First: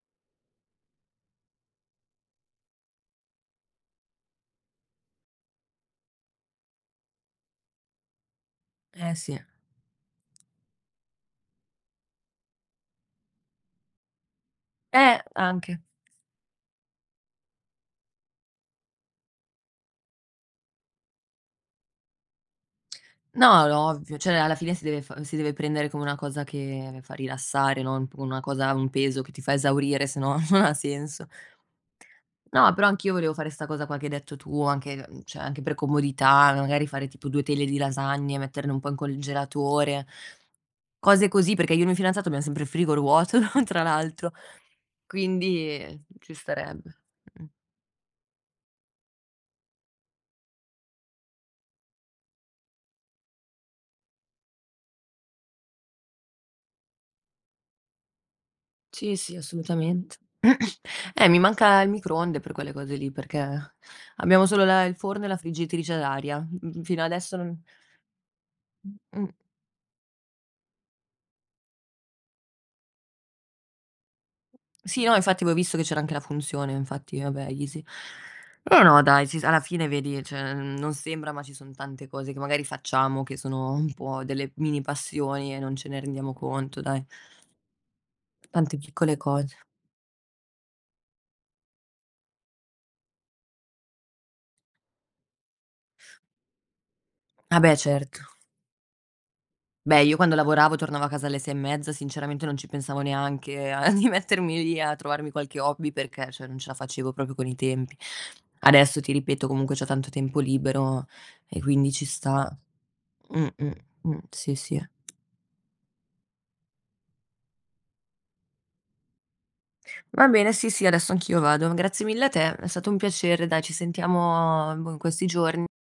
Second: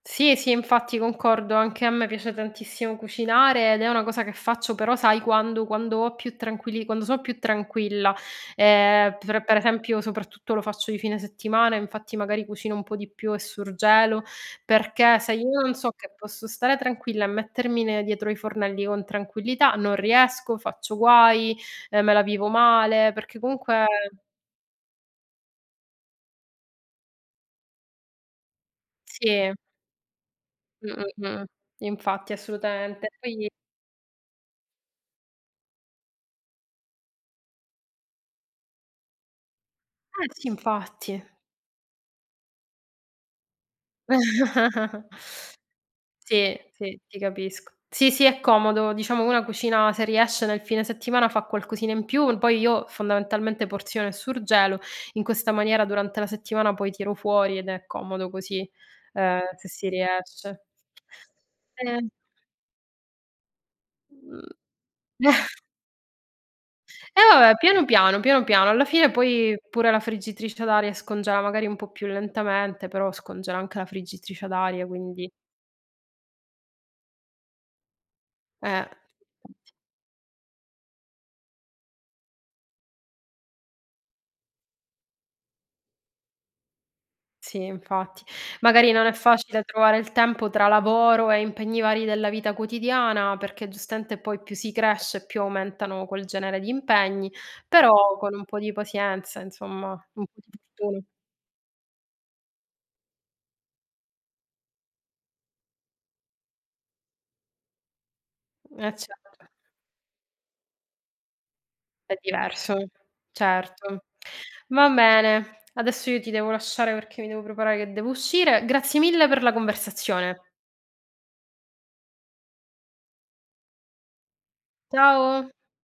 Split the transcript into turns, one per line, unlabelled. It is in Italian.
Sì, sì, infatti, concordo. Anche a me piace tantissimo cucinare ed è una cosa che faccio, però sai quando quando ho più tranquilli quando so' più tranquilla. Ehm,
Eh, sì.
per per esempio soprattutto lo faccio di fine settimana, infatti magari cucino un po' di più e surgelo, perché
Eh,
se io non
anche.
so che posso stare tranquilla e mettermi ne dietro ai fornelli con tranquillità, non riesco, faccio guai, ehm, me la vivo male, perché
No, è
comunque
ovvio, cioè alla fine si deve fa si deve prendere come una cosa che fa rilassare, non p come una cosa, un peso che ti
Sì.
fa esaurire, sennò non ha
Mh, mh,
senso.
mh, infatti,
No, però
assolutamente,
anch'io volevo
poi
fare 'sta cosa qua che hai detto tu, anche, mhmm, cioè anche per comodità, magari fare tipo 2 teglie di lasagne, metterne un po' il congelatore,
Eh, sì, infatti.
cose così, perché io e il mio fidanzato abbiam sempre il frigo vuoto, no, tra l'altr; quindi, ehm, ci
Sì,
starebbe,
sì, ti
mh.
capisco. Sì, sì, è comodo, diciamo una cucina, se riesce nel fine settimana fa qualcosina in più; poi io fondamentalmente porziono e surgelo: in questa maniera durante la settimana poi tiro fuori ed è comodo così,
Sì, sì,
ehm, se si
assolutamente.
riesce.
Eh, mi manca il
Ehm
microonde per quelle cose lì, perché abbiamo solo
Mh.
la il forno e la friggitrice ad aria, mh-mh-mh, fino
E
adesso
va beh,
non
piano piano, piano piano. Alla fine
Mh.
poi pure la friggitrice ad aria scongela, magari un po' più lentamente, però scongela anche la friggitrice ad aria,
Sì, no,
quindi
infatti avevo visto che c'era anche la funzione, infatti, vabbè, easy. Eh
Eh,
no dai, sis alla fine vedi cioè, mhmm, non sembra ma ci son tante cose che magari facciamo, che sono un po' delle mini passioni e non ce ne rendiamo conto, dai.
Sì, infatti.
Tante
Magari non è
piccole cose.
facile trovare il tempo tra lavoro e impegni vari della vita quotidiana, perché giustamente poi più si cresce, più aumentano quel genere di impegni.
Ah beh,
Però
certo.
con un po' di pazienza, insomma,
Beh, io
un po'
quando
di
lavoravo
fortuna.
tornavo a casa alle 6 e mezza, sinceramente non ci pensavo neanche a di mettermi lì a trovarmi qualche hobby perché, cioè non ce la facevo proprio con i tempi.
Eh,
Adesso, ti
cer
ripeto, comunque c'ho tanto tempo libero e quindi ci
È
sta.
diverso,
Mh, mh,
certo.
mh. Sì, sì.
Va bene. Adesso io ti devo lasciare perché mi devo preparare che devo uscire. Grazie mille per la
Va
conversazione.
bene, sì sì, adesso anch'io vado. Grazie mille a te, è stato un piacere dai, ci sentiamo boh in questi
Ciao!
giorn